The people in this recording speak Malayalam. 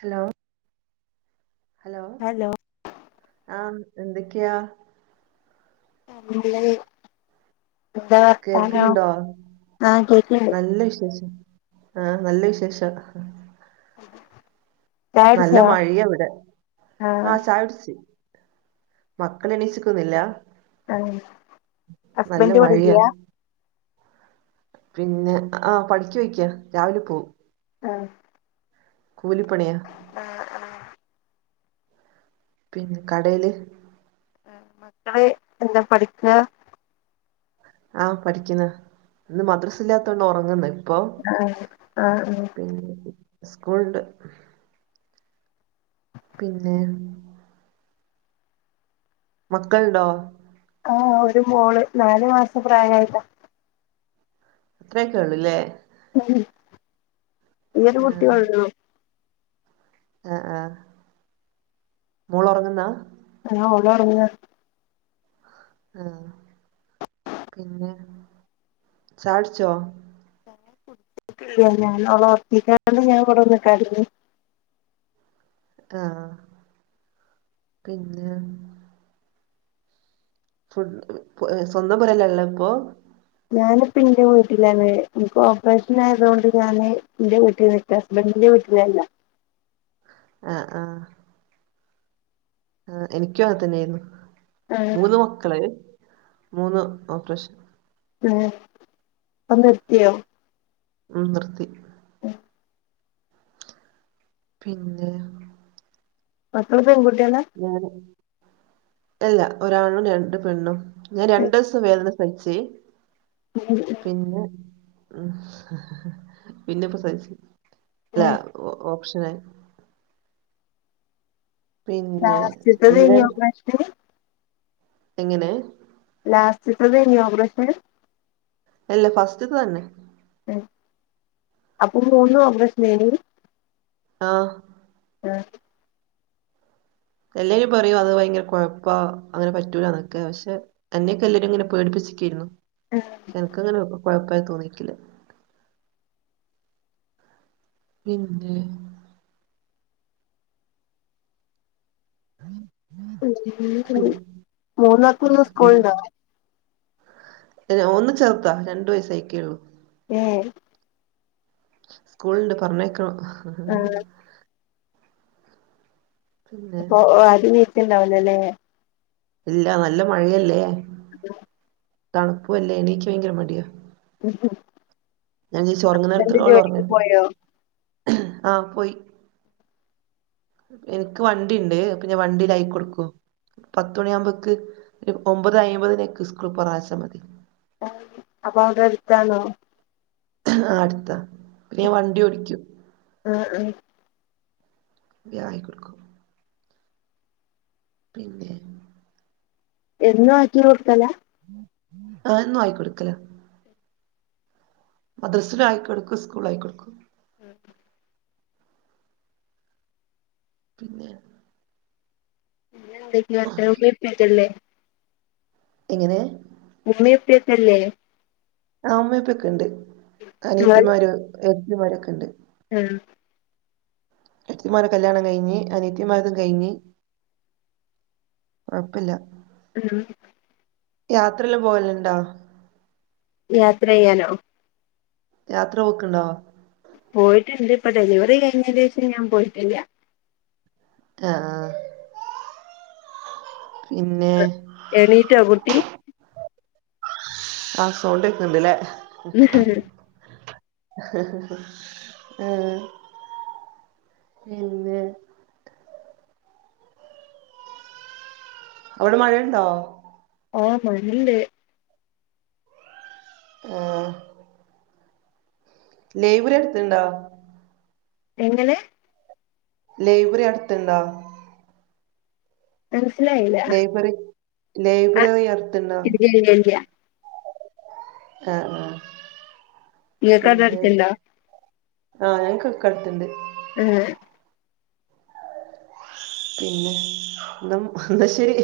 ഹലോ ഹലോ ഹലോ ആഹ് എന്തേക്ക്യാ? നല്ലാത്. എന്താ വർത്താനം കേൾക്കുന്നുണ്ടോ ആഹ് കേക്ണ്ട്. നല്ല വിശേഷം. ആഹ് നല്ല വിശേഷം. നല്ല ചായുടിച്ചോ മഴേവ്ടെ ആഹ് ചായട്ച്ച് മക്കള് എണീച്ച്ക്കൊന്നില്ലാ ആഹ് ഹസ്ബന്റ് ഇവടെ മഴയാ ഇല്ല്യാ? പിന്നെ ആഹ് പണിക്കൊയിക്ക്യ രാവിലെ പോവും ആഹ് കൂലിപ്പണിയാ. ആഹ് അഹ് പിന്നെ കടേൽ ഇങ്ങള് എന്താ പഠിക്ക? ആഹ് പഠിക്ക്ന്ന് ഇന്ന് മദ്രസ് ഇല്ലാത്തൊണ്ട് ഒറങ്ങ്ന്ന് ഇപ്പൊ ആഹ് ആഹ് ആഹ് ഉം സ്കൂള്ണ്ട്. പിന്നെ മക്കൾണ്ടോ? ആഹ് ഒര് മോള് നാല് മാസം പ്രായായതാ അത്രയൊക്കൊള്ളുലേ ആ ഈ ഒരു ആഹ് കുട്ടിയെള്ളു. ആഹ് ആഹ് മോള് ഒറങ്ങ്ന്നാ? ആഹ് ഓള് ഒറങ്ങാ ആഹ് പിന്നെ ചായൊട്ച്ചോ? കുടിച്ചട്ടില്യ ഞാൻ ഒളെ ഒർകിക്കാണ്ട് ഞാൻ ഇവിടൊന്നു കേടന്ന് ആഹ് പിന്നെ ഫുഡ് ഏഹ് സ്വന്തം പോരേലല്ല ഇപ്പൊ ഞാനിപ്പ ഇന്റെ വീട്ടിലാണ്. ന്ക്ക് ഓപ്പറേഷൻ ആയതോണ്ട് ഞാന് ഇ ന്റെ വീട്ടിൽ നി ഇന്റെ ഹസ്ബന്റിന്റെ വീട്ടിലല്ല. ആഹ് ആഹ് ആഹ് എനിക്ക്യു അങ്ങന് തന്നെന്നു ആഹ് മൂന്ന് മക്കള് മൂന്ന് ഓപ്പറേഷൻ എ പം നിർത്തിയോ? മ് നിർത്തി. [inaudible] പിന്നെയൊ മക്കള് പെൺകുട്ട്യേള [unintelligible] അല്ല ഒരാണും രണ്ട് പെണ്ണും ഞാൻ രണ്ടെസം വേദന സഹിച് [unintelligible] പിന്നെ ഹ് ഹ പിന്നെ പ്രസയിച്ച്. ല്ല ഒ ഓപ്ഷനായി പിന്നെ ലാസ്റ്റത്തെ എങ്ങനെ കഴിഞ്ഞോ ഓപ്പറേഷന് എങ്ങനെ ലാസ്റ്റ്തദെയിനി ഓപറേഷൻ അല്ല ഫസ്റ്റ്ത്തെ തന്നെ. മ് അപ്പൊ മൂന്നു ഓപ്രഷനായിനി? ആ മ് എല്ലെരും പറയൂ അത് ഭയങ്കര കുഴപ്പാ അങ്ങനെ പറ്റൂലന്നൊക്കെ പക്ഷെ അന്നെക്കെല്ലരും ങ്ങനെ പേടിപ്പിച്ചികെയിരുന്നു എ എനക്ക് അങ്ങനെ കൊഴപ്പായി തോന്നിട്ടില്ല നിന്നെയോ മ് പിന്നെ [unintelligible] മൂന്നാക്കുന്ന് സ്കൂൾണ്ടോ? ന്നെ ഒന്ന് ചേർത രണ്ടു വയസയികെള്ളൂ. ഏ കൂൾണ്ട് പറഞ്ഞേക്കണം ഹ് ആ പിന്നെ പ ഓ അരുണിറ്റ്ണ്ടാവുലാലേ? ഇല്ല നല്ല മഴയല്ലേ [inaudible] തണുപ്പുല്ലേ എനിക്യഭയങ്കര മടിയാ. [unintelligible] ഞാൻ ചോദിച്ചു ഉറങ്ങണടു ത്തോളം ജോലിക്ക് ഒറങ്ങട്ടെ പോയോ ആഹ് പോയി എനിക്ക് വണ്ടിണ്ട് അപ്പൊ ഞാൻ വണ്ടിയിലായിക്കൊടുക്കു. പത്തുമണിയാമ്പേക്ക് ര് ഒമ്പതെ അയമ്പതിനേക്ക് സ്കൂൾ പറഞ്ഞച്ചാ മതി. അപ്പൊ അവടെ അടുത്താണോ അടുത്താ പിന്നെ ഞാൻ വണ്ടി ഓടിക്കും ആ എ [unintelligible] കൊടുക്കും പിന്നെ എന്നു ആക്കി കൊട്ക്കല? ആ എന്നും ആയിക്കൊടുക്കല മദ്രസലൂയിക്കോട്ക്കു സ്കൂളയികൊടുക്കു ഹ [inaudible] പിന്നെ പിന്നെ ന്തൊക്യെ [unintelligible] ല്ലേ എങ്ങനെ? ഉമ്മയും ഉപ്പായൊക്കെ അല്ലേ ആ ഉമ്മയ് ഉപ്പയോകേണ്ട് അനീത്തിമാര് എട്ടത്തിമാരൊക്കെണ്ട് ആം ഇത്തിമാരെ കല്യാണം കഴിഞ് അനിയ ത്തിമാരേയും കഴിഞ്ഞ് കുഴപ്പല്ല ഉം യാത്രല്ലപോവലുണ്ടോ യാത്ര ചെയ്യാനോ യാത്ര പോക്കുണ്ടോ പോയിട്ട്ണ്ട് ഇപ്പൊ ഡെലിവറി കഴിഞ്ഞതിനു ശേഷം ഞാൻ പോയിട്ടില്ല ആഹ് പിന്നെ എണീറ്റോ കുട്ടി ആ സൗണ്ട് കേക്കണ്ട്ല്ലേ ഹ ഹ ഹആഹ് പിന്നെ അവിടെ മഴയുണ്ടോ ഓ മഞ്ഞ് ണ്ട് ആഹ് ലൈബ്രറി അടുത്തുണ്ടോ എങ്ങനെ ലൈബ്രറി അടുത്തുണ്ടോ മനസ്സിലായി ലൈബ്രറി ലൈബ്രറി അടുത്തു ണ്ടോ [unintelligible] ആഹ് ആ നിങ്ങക്ക് അവിടെ പിന്നെ അടുത്തുണ്ടോ ആ ഞങ്ങൾക്കൊക്കെ അടുത്തുണ്ട് ഏ പിന്നെ [unintelligible] എന്നാ ശരി